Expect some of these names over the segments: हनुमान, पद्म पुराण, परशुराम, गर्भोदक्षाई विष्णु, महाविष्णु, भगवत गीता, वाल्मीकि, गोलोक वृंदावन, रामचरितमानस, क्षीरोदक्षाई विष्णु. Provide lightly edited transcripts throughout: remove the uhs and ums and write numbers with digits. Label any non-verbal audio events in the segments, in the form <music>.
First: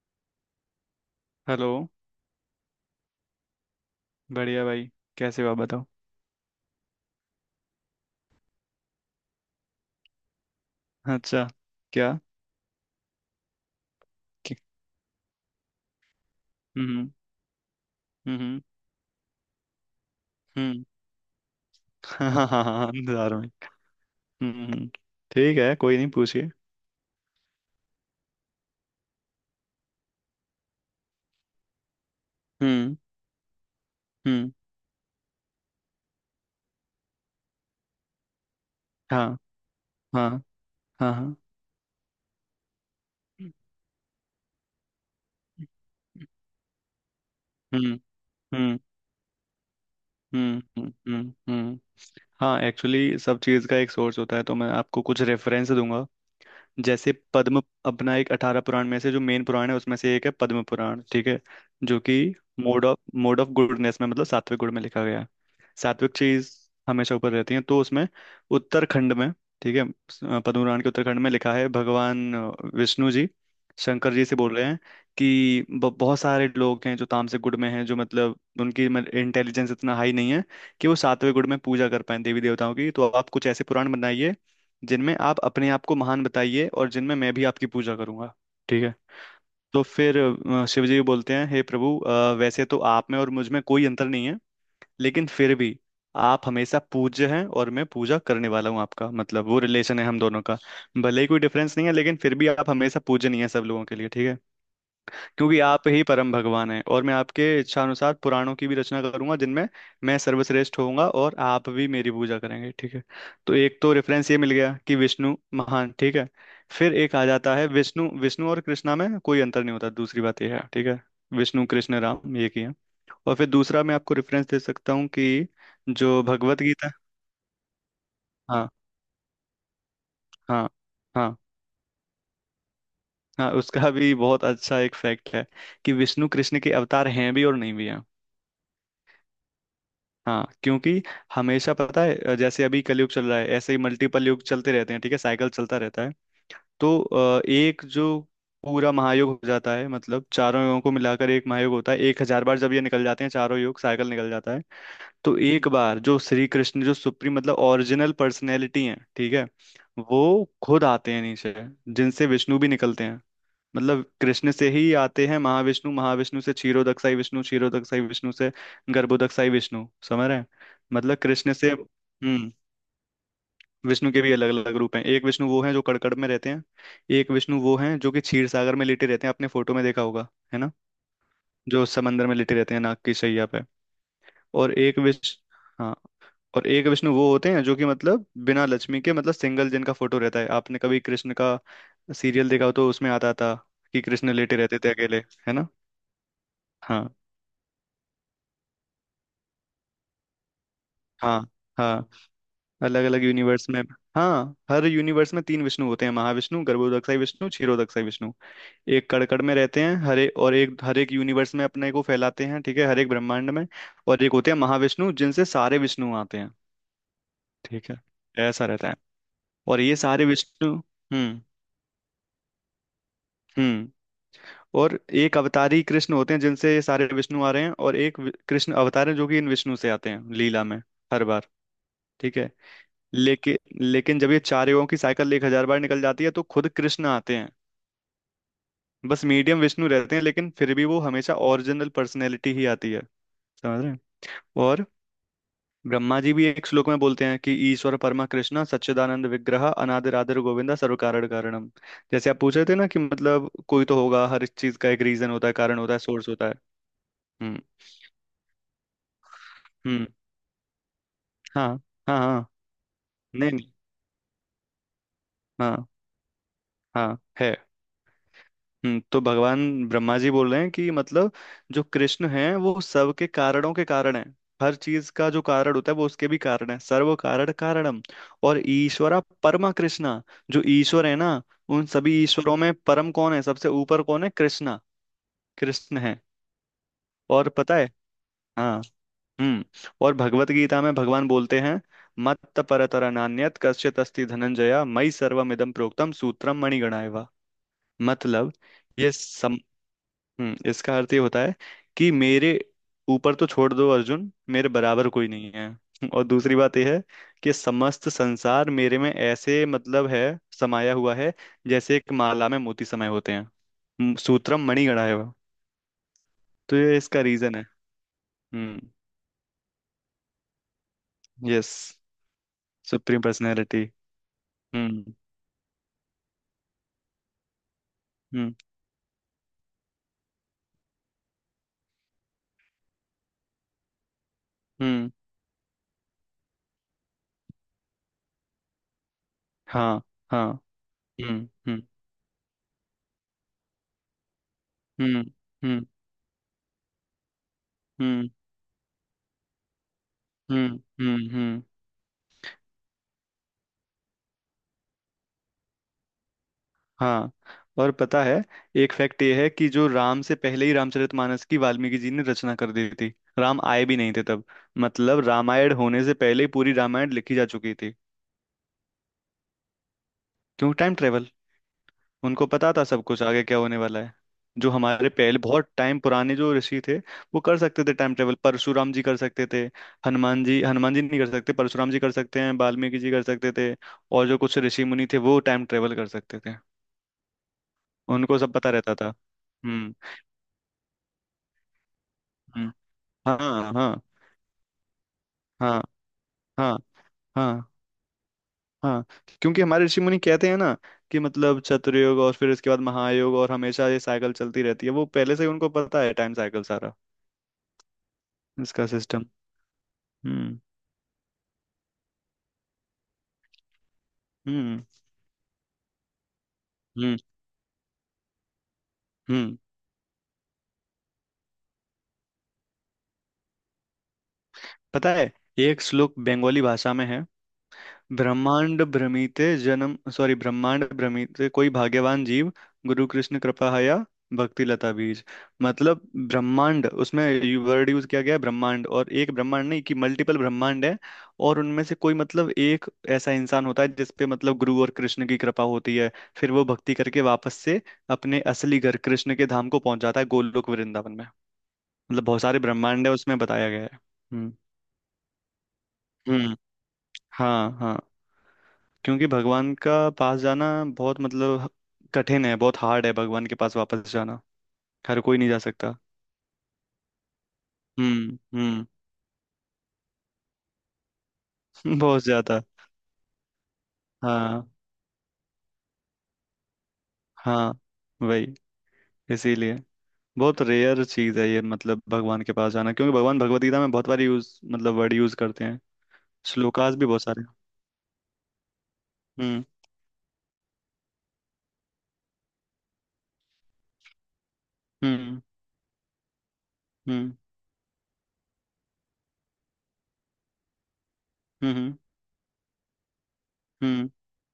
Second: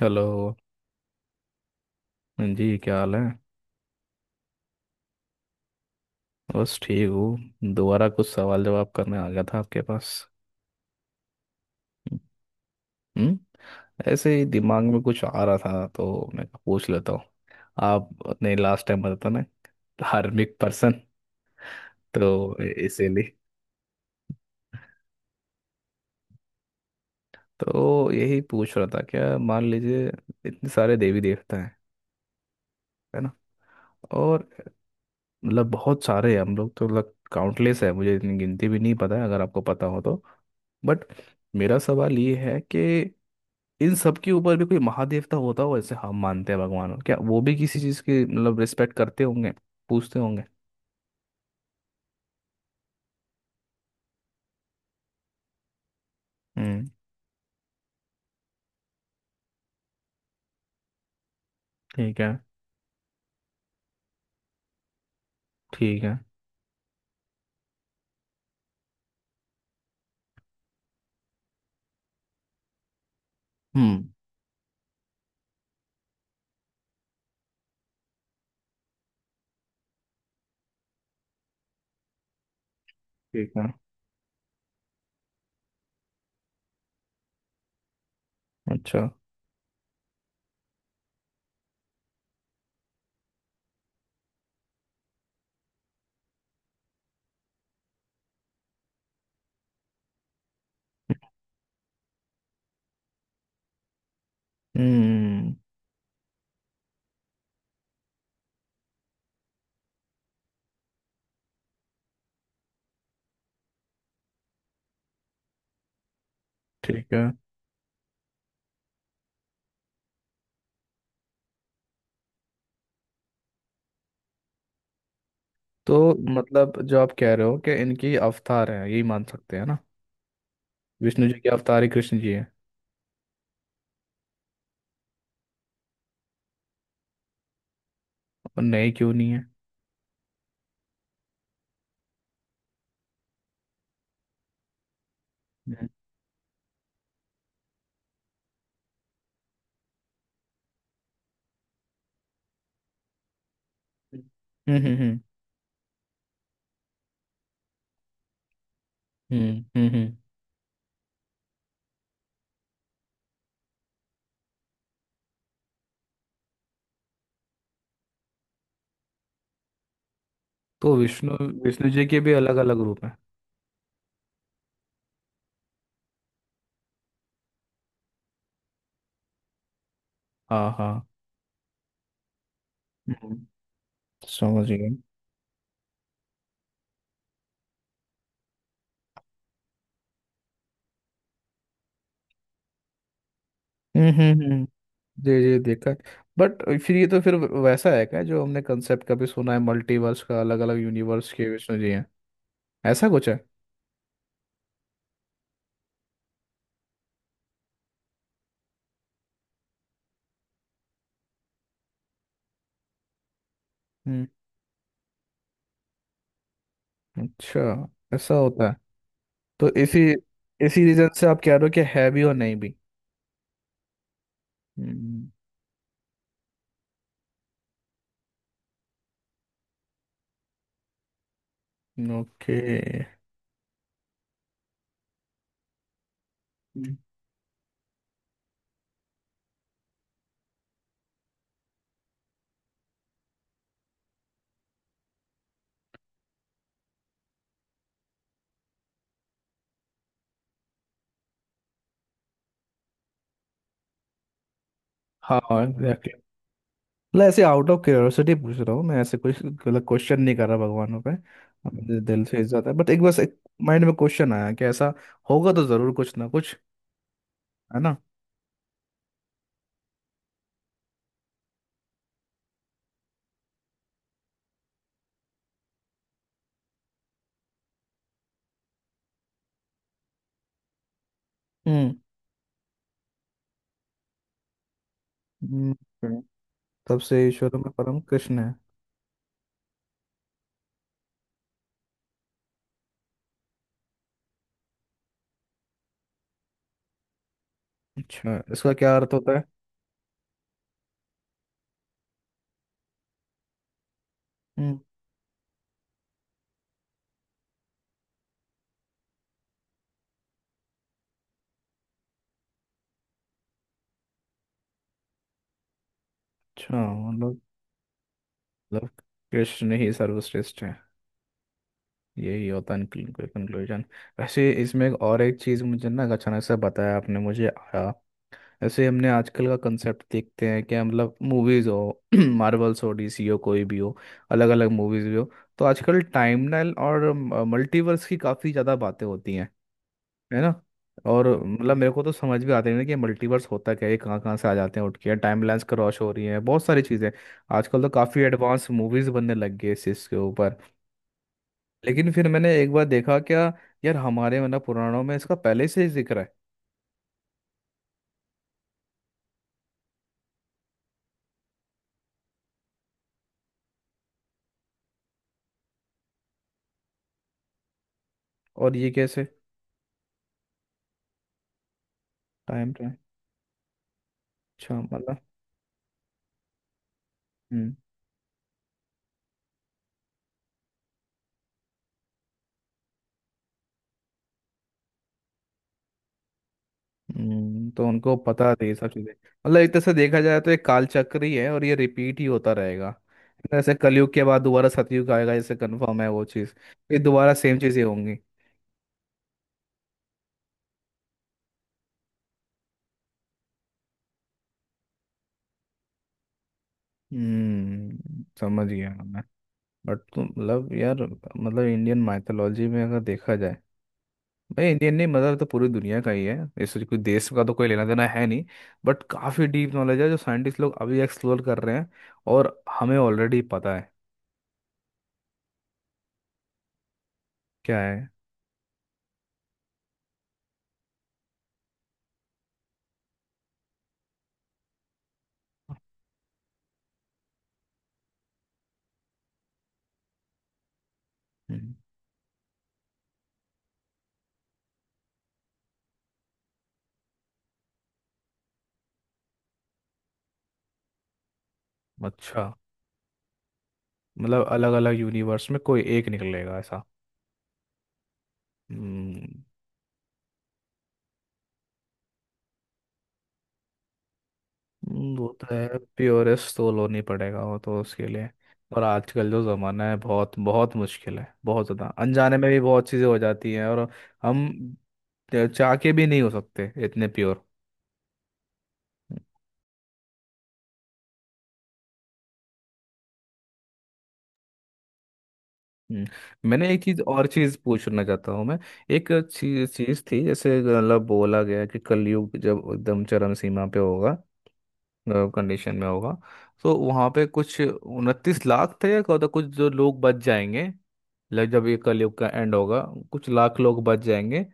Hello. Hello. हाँ जी, क्या हाल है? बढ़िया भाई। कैसे हो आप बताओ। बस ठीक हूँ। दोबारा कुछ सवाल जवाब करने आ गया था आपके पास। अच्छा। क्या। हम्म। ऐसे ही कि- दिमाग में कुछ आ रहा था तो मैं कहा पूछ हम्म। लेता हूँ। आप अपने हम्म। लास्ट टाइम बताता ना, धार्मिक हम्म। पर्सन। हाँ हाँ तो हाँ हाँ, इसीलिए। इंतजार <laughs> में। हम्म। ठीक है, कोई नहीं, पूछिए। तो यही पूछ रहा था। क्या मान लीजिए, इतने सारे देवी देवता हैं, हम्म है ना? और हम्म। मतलब बहुत सारे हैं, हम लोग तो लग काउंटलेस है, मुझे इतनी गिनती भी नहीं पता है, हाँ अगर आपको पता हो तो। हाँ बट हाँ हाँ। मेरा सवाल ये है कि इन सब के ऊपर भी कोई महादेवता होता हो, ऐसे हम मानते हैं भगवान को। क्या वो भी किसी हम्म चीज़ की मतलब हम्म। रिस्पेक्ट करते होंगे? पूछते होंगे? हम्म। हम्म हम्म। हाँ, एक्चुअली सब चीज़ का एक सोर्स होता है, तो मैं आपको कुछ रेफरेंस दूंगा। हम्म। जैसे पद्म, अपना एक 18 पुराण में से जो मेन पुराण है उसमें से एक है पद्म पुराण, ठीक है। जो कि ठीक है। मोड ऑफ गुडनेस में, मतलब सात्विक गुण में लिखा गया है। ठीक सात्विक है। चीज हमेशा ऊपर रहती है, तो उसमें उत्तराखंड में, ठीक है। पद्म पुराण के उत्तराखंड में लिखा है भगवान विष्णु जी हम्म। शंकर जी से बोल रहे हैं कि बहुत सारे लोग हैं जो तामसिक गुण में हैं, जो मतलब उनकी इंटेलिजेंस इतना हाई नहीं है कि वो सातवें गुण में पूजा कर पाए देवी देवताओं की, तो आप कुछ ठीक ऐसे है। पुराण बनाइए जिनमें आप अपने आप को महान बताइए और जिनमें मैं भी आपकी पूजा करूंगा, ठीक है। अच्छा। तो फिर शिव जी बोलते हैं, हे प्रभु, वैसे तो आप में और मुझ में कोई अंतर नहीं है, लेकिन फिर भी आप हमेशा पूज्य हैं और मैं पूजा करने वाला हूँ आपका, मतलब वो रिलेशन है हम दोनों का। भले ही कोई डिफरेंस नहीं है लेकिन फिर भी आप हमेशा पूजनीय है सब लोगों के लिए, ठीक है। हम्म। क्योंकि आप ही परम भगवान हैं, और मैं आपके इच्छानुसार पुराणों की भी रचना करूंगा जिनमें मैं सर्वश्रेष्ठ होऊंगा और आप भी मेरी पूजा करेंगे, ठीक है। तो एक तो रेफरेंस ये मिल गया कि विष्णु महान, ठीक है। फिर ठीक एक है। आ जाता है, विष्णु विष्णु और कृष्णा में कोई अंतर नहीं होता, दूसरी बात यह है, ठीक है। विष्णु कृष्ण राम एक ही है। और फिर दूसरा मैं आपको रेफरेंस दे सकता हूँ कि तो जो भगवत मतलब गीता। जो आप कह रहे हो कि इनकी हाँ। अवतार है, यही मान सकते हैं ना? हाँ। विष्णु हाँ जी के अवतार ही कृष्ण जी है। हाँ। उसका भी बहुत अच्छा एक फैक्ट है कि विष्णु कृष्ण के अवतार हैं भी और नहीं भी हैं। और नहीं क्यों नहीं है? हाँ, क्योंकि हमेशा पता है, जैसे अभी कलयुग चल रहा है, ऐसे ही मल्टीपल युग चलते रहते हैं, ठीक है। साइकिल चलता हम्म रहता है। तो एक जो पूरा महायुग हो जाता है, मतलब चारों युगों को मिलाकर एक महायुग होता है, 1,000 बार जब ये निकल जाते हैं चारों युग, साइकिल निकल जाता है। हम्म। तो एक बार जो श्री कृष्ण, जो सुप्रीम मतलब ओरिजिनल पर्सनैलिटी है, ठीक है, हम्म, हम्म, हम्म। वो खुद आते हैं नीचे, जिनसे विष्णु भी निकलते हैं, मतलब कृष्ण से ही आते हैं महाविष्णु, महाविष्णु से क्षीरोदक्षाई विष्णु, क्षीरोदक्षाई विष्णु से गर्भोदक्षाई विष्णु, समझ रहे हैं। तो मतलब विष्णु। कृष्ण से। विष्णु जी के भी हम्म। अलग अलग रूप हैं। विष्णु के भी अलग अलग रूप हैं। एक विष्णु वो हैं जो कड़कड़ में रहते हैं, एक विष्णु वो हैं जो कि क्षीर सागर में लेटे रहते हैं, आपने फोटो में देखा होगा, है हाँ ना। हाँ। जो समंदर में लेटे रहते हैं नाग की शैया हम्म, पे। समझ और गए। एक विष हाँ, और एक विष्णु वो होते हैं जो कि मतलब बिना लक्ष्मी के, मतलब सिंगल, जिनका फोटो रहता है। आपने कभी कृष्ण का सीरियल देखा हो तो उसमें आता था कि हम्म कृष्ण हम्म लेटे हम्म। रहते थे अकेले, जी है जी ना। देखा है। बट फिर ये हाँ तो फिर वैसा है क्या, जो हमने कंसेप्ट कभी सुना है मल्टीवर्स का, अलग अलग यूनिवर्स हाँ के विष्णु जी हैं? हाँ। अलग ऐसा अलग कुछ है? यूनिवर्स में। हाँ, हर यूनिवर्स में तीन विष्णु होते हैं, महाविष्णु, गर्भोदक्षाई विष्णु, क्षीरोदक्षाई विष्णु। एक कड़कड़ में रहते हैं हरे, और एक हर एक यूनिवर्स में अपने को फैलाते हैं, ठीक है, हर एक ब्रह्मांड में। और हम्म। एक होते हैं महाविष्णु जिनसे सारे विष्णु आते हैं, अच्छा। ठीक है। ऐसा ऐसा होता है? रहता है। तो और ये इसी सारे विष्णु। इसी रीजन से आप हम्म। कह रहे हो कि है भी और नहीं भी? हम्म। और हम्म। एक अवतारी कृष्ण होते हैं जिनसे ये सारे विष्णु आ रहे हैं, और एक कृष्ण अवतार है जो कि इन विष्णु से आते हैं लीला में, हर बार, ठीक है। ओके। हम्म। लेकिन लेकिन जब ये चार युगों की साइकिल 1,000 बार निकल जाती है तो खुद कृष्ण आते हैं, बस मीडियम विष्णु रहते हैं, लेकिन फिर भी वो हमेशा ओरिजिनल पर्सनैलिटी ही आती है, समझ रहे हैं। और ब्रह्मा जी भी एक श्लोक में बोलते हैं कि ईश्वर परमा कृष्णा सच्चिदानंद विग्रह अनादिर आदिर गोविंदा सर्व कारण कारणम। जैसे आप पूछ रहे थे ना कि मतलब कोई तो होगा, हर इस चीज का एक रीजन हाँ होता है, कारण होता है, एग्जैक्टली। सोर्स होता है। मतलब ऐसे हम्म आउट ऑफ क्यूरियोसिटी पूछ रहा हूँ मैं, ऐसे कुछ मतलब हम्म। क्वेश्चन नहीं कर रहा भगवानों पे। हाँ अपने हाँ दिल से हाँ। इज्जत है। बट एक बस एक नहीं नहीं। माइंड में क्वेश्चन आया कि ऐसा होगा तो हाँ जरूर कुछ ना कुछ। हाँ है। है ना? तो भगवान ब्रह्मा जी बोल रहे हैं कि मतलब जो कृष्ण हैं वो सबके कारणों के कारण हैं, हर चीज का जो कारण होता है वो उसके भी कारण है, सर्व कारण कारणम। और ईश्वरा परमा कृष्णा, जो ईश्वर है ना, उन हम्म। सभी ईश्वरों में परम कौन है, सबसे ऊपर कौन है, कृष्णा। कृष्ण है। हम्म, तब से और ईश्वर में पता है। परम कृष्ण है। हाँ। हम्म। और भगवत गीता में भगवान बोलते हैं, मत्त परतरा नान्यत कश्चित अस्ति धनंजया मयि सर्वमिदं प्रोक्तम सूत्रम मणिगणाय वा। अच्छा, मतलब इसका क्या ये। अर्थ होता है? हम्म, इसका अर्थ ये होता है कि मेरे ऊपर तो छोड़ दो अर्जुन, मेरे हम्म। बराबर कोई नहीं है। <laughs> और दूसरी बात यह है कि समस्त संसार मेरे में ऐसे मतलब है, समाया हुआ है, जैसे एक माला में मोती समाये होते हैं। सूत्रम मणिगणा है वह। तो अच्छा, ये इसका मतलब। रीजन है। हम्म। मतलब कृष्ण ही सर्वश्रेष्ठ है। यस, यही होता है सुप्रीम पर्सनैलिटी। कंक्लूजन। वैसे इसमें एक हम्म और एक चीज़ मुझे ना अचानक से बताया आपने मुझे आया। हम्म ऐसे हमने आजकल का कंसेप्ट देखते हैं कि मतलब मूवीज़ हो, <clears throat> मार्वल्स हो, डीसी हो, कोई भी हो, अलग अलग मूवीज़ हम्म। भी हो, तो आजकल टाइमलाइन और मल्टीवर्स की काफ़ी ज़्यादा बातें होती हैं, हाँ है हाँ। ना? और हम्म मतलब हम्म मेरे को तो समझ भी आते नहीं ना कि मल्टीवर्स होता क्या है, ये कहाँ कहाँ से आ जाते हैं उठ के, हम्म टाइमलाइंस हम्म। क्रॉस हो रही हैं, बहुत सारी चीज़ें। आजकल तो काफ़ी हम्म एडवांस मूवीज बनने लग गई इस चीज़ के ऊपर। हम्म। लेकिन फिर मैंने एक बार देखा क्या यार, हमारे मतलब पुराणों में इसका पहले से ही जिक्र है। हाँ, और पता है। एक फैक्ट ये है कि जो राम से पहले ही रामचरितमानस की वाल्मीकि जी ने रचना कर दी थी, राम आए भी नहीं थे तब, मतलब रामायण होने से पहले ही पूरी रामायण लिखी जा चुकी थी। और ये कैसे? क्यों, टाइम ट्रेवल। उनको टाइम पता था टाइम। सब कुछ आगे क्या होने वाला है। जो अच्छा हमारे मतलब। पहले बहुत टाइम पुराने जो ऋषि थे वो कर हम्म। सकते थे टाइम ट्रेवल। परशुराम जी कर सकते थे, हनुमान जी नहीं कर सकते, परशुराम जी कर सकते हैं, वाल्मीकि जी कर सकते थे, और जो कुछ ऋषि मुनि थे वो टाइम ट्रेवल कर सकते थे। तो उनको उनको सब पता थी पता ये सब रहता चीज़ें, था। मतलब एक तरह से हम्म देखा जाए तो एक कालचक्र ही है और ये रिपीट ही होता हम्म। रहेगा। हाँ ऐसे हाँ कलयुग के बाद दोबारा सतयुग आएगा, जैसे हाँ। कन्फर्म है वो चीज़? हाँ ये दोबारा सेम हाँ चीज़ें होंगी? हाँ। क्योंकि हमारे ऋषि मुनि कहते हैं ना कि मतलब चतुर्युग, और फिर इसके बाद महायोग, और हमेशा ये साइकिल चलती रहती है, वो पहले से ही उनको पता है टाइम साइकिल सारा, हम्म, समझ इसका गया मैं। सिस्टम। बट तुम हम्म मतलब यार, मतलब इंडियन माइथोलॉजी में अगर देखा जाए, भाई हम्म। इंडियन नहीं, मतलब तो पूरी दुनिया का ही है, इससे कोई हम्म देश का तो कोई लेना देना है नहीं। बट काफ़ी हम्म। डीप नॉलेज है जो साइंटिस्ट लोग अभी एक्सप्लोर कर रहे हैं और हमें ऑलरेडी पता है। पता है, एक श्लोक बंगाली भाषा में है, क्या है? ब्रह्मांड भ्रमिते जन्म सॉरी ब्रह्मांड भ्रमिते कोई भाग्यवान जीव, गुरु कृष्ण कृपा हया, भक्ति लता बीज। मतलब ब्रह्मांड, उसमें वर्ड यूज किया गया है ब्रह्मांड, और एक ब्रह्मांड नहीं कि मल्टीपल ब्रह्मांड है, और हम्म। उनमें से कोई मतलब एक ऐसा इंसान होता है जिसपे मतलब गुरु और कृष्ण की कृपा होती है, फिर वो भक्ति करके वापस से अपने असली घर कृष्ण के धाम को पहुंच जाता है गोलोक वृंदावन में। मतलब बहुत अच्छा, सारे ब्रह्मांड है, उसमें बताया गया है। मतलब हम्म अलग अलग यूनिवर्स में कोई एक हम्म। निकलेगा, ऐसा? हाँ हाँ, क्योंकि हम्म। भगवान का पास जाना बहुत मतलब कठिन है, बहुत हार्ड है भगवान के पास वापस जाना, हर वो कोई तो नहीं जा है सकता। प्योरेस्ट, तो लोन ही पड़ेगा वो तो उसके लिए। और हम्म। आजकल जो ज़माना है बहुत बहुत मुश्किल है, बहुत ज़्यादा <laughs> बहुत अनजाने में भी ज्यादा। बहुत चीज़ें हो जाती हैं और हम हाँ। चाह के भी नहीं हो सकते इतने प्योर। हाँ वही, इसीलिए बहुत रेयर चीज है ये मतलब भगवान के पास जाना, क्योंकि भगवान भगवत गीता में बहुत बार यूज मतलब वर्ड यूज करते हैं, हम्म, मैंने एक श्लोकास चीज भी बहुत और सारे हैं। चीज पूछना चाहता हूँ मैं। एक हम्म चीज चीज थी जैसे मतलब बोला गया कि कलयुग जब एकदम चरम सीमा पे होगा, हम्म कंडीशन में होगा, तो वहाँ पे हम्म कुछ 29 लाख थे या क्या होता कुछ, जो लोग बच जाएंगे। लाइक जब ये हम्म। कलयुग का एंड होगा, कुछ लाख लोग बच हम्म जाएंगे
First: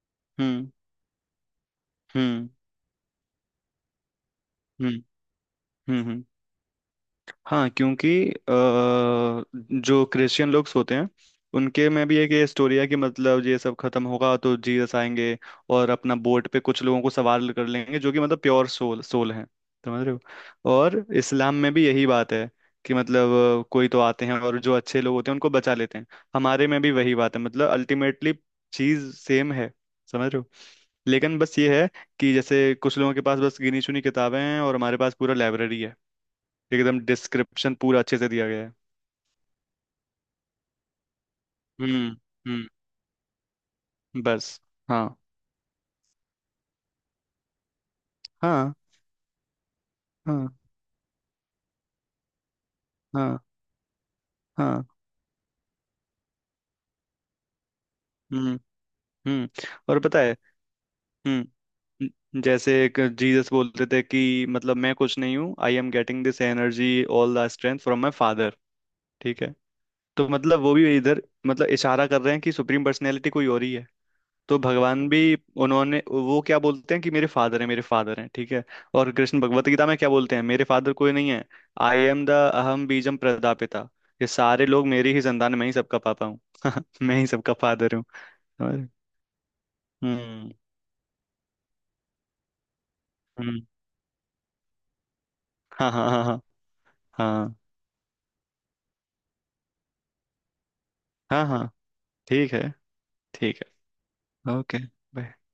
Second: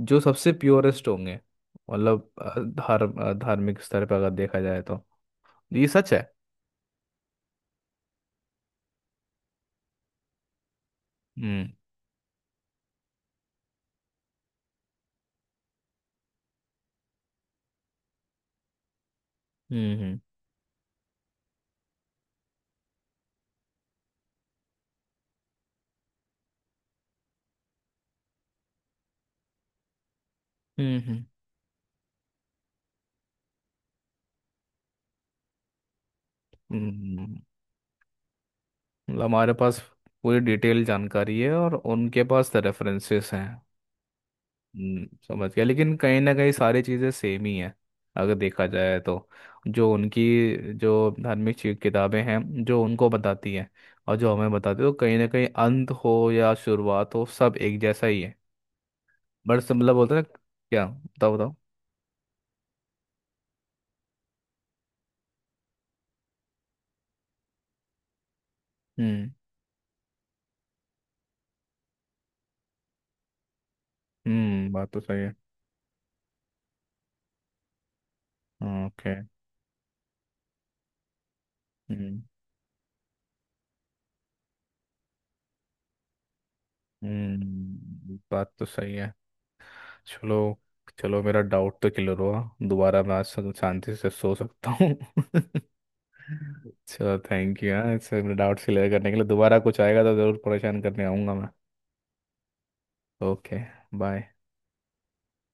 जो सबसे हम्म प्योरेस्ट होंगे। मतलब हम्म धार्मिक स्तर पर अगर देखा जाए हम्म। तो, ये सच है? हम्म। हाँ, क्योंकि जो क्रिश्चियन लोग होते हैं हम्म उनके में भी एक ये स्टोरी है कि मतलब ये सब खत्म होगा तो जीसस आएंगे और अपना बोट पे कुछ लोगों को सवार कर लेंगे जो कि मतलब प्योर सोल सोल हैं, हम्म समझ रहे हम्म हो। और इस्लाम में भी यही बात है कि मतलब कोई तो आते हैं और जो अच्छे लोग होते हैं उनको बचा लेते हैं, हमारे में भी वही बात है मतलब अल्टीमेटली चीज सेम है, समझ रहे हो। हम्म हम्म, हम्म। लेकिन बस ये है कि जैसे कुछ लोगों के पास बस गिनी चुनी किताबें हैं, और हमारे पास पूरा लाइब्रेरी है, हम्म, एकदम हम्म। डिस्क्रिप्शन पूरा अच्छे से दिया गया है। मतलब हमारे पास पूरी डिटेल जानकारी है और हम्म उनके पास हम्म। रेफरेंसेस हैं। बस। हाँ समझ गया। लेकिन कहीं ना कहीं सारी चीज़ें सेम ही हैं अगर देखा हाँ जाए तो, जो उनकी हाँ जो धार्मिक किताबें हैं, जो उनको हाँ बताती हैं और जो हमें बताती हाँ। है, तो कहीं ना कहीं अंत हो या शुरुआत हो सब एक जैसा ही है। हम्म हम्म। बट मतलब और बोलते पता हैं ना, है। क्या बताओ बताओ। हम्म। जैसे एक जीसस बोलते थे कि मतलब मैं कुछ नहीं हूँ, I am getting this energy all the strength from my father, हम्म ठीक है। तो मतलब वो भी इधर मतलब इशारा कर रहे हैं कि सुप्रीम पर्सनैलिटी कोई और ही है। तो हम्म, बात तो भगवान भी, सही है। उन्होंने वो क्या बोलते हैं कि मेरे फादर हैं, मेरे फादर हैं, ठीक है। और ओके। कृष्ण भगवत गीता में क्या बोलते हैं, मेरे फादर कोई नहीं है। आई हम्म एम द अहम बीजम प्रदापिता, ये सारे लोग मेरी ही संतान, मैं ही सबका पापा हूँ। <laughs> मैं ही सबका फादर हूँ, हम्म, बात तो समझ रहे? सही है। चलो हम्म चलो, मेरा डाउट तो क्लियर हुआ। दोबारा मैं आज हम्म। शांति से सो सकता हूँ। <laughs> हाँ हाँ हाँ हाँ अच्छा, हाँ थैंक यू। हाँ, इस डाउट्स क्लियर करने के लिए दोबारा कुछ आएगा तो ज़रूर परेशान करने आऊँगा हाँ मैं। हाँ। ठीक है। ठीक ओके। बाय। है। ओके।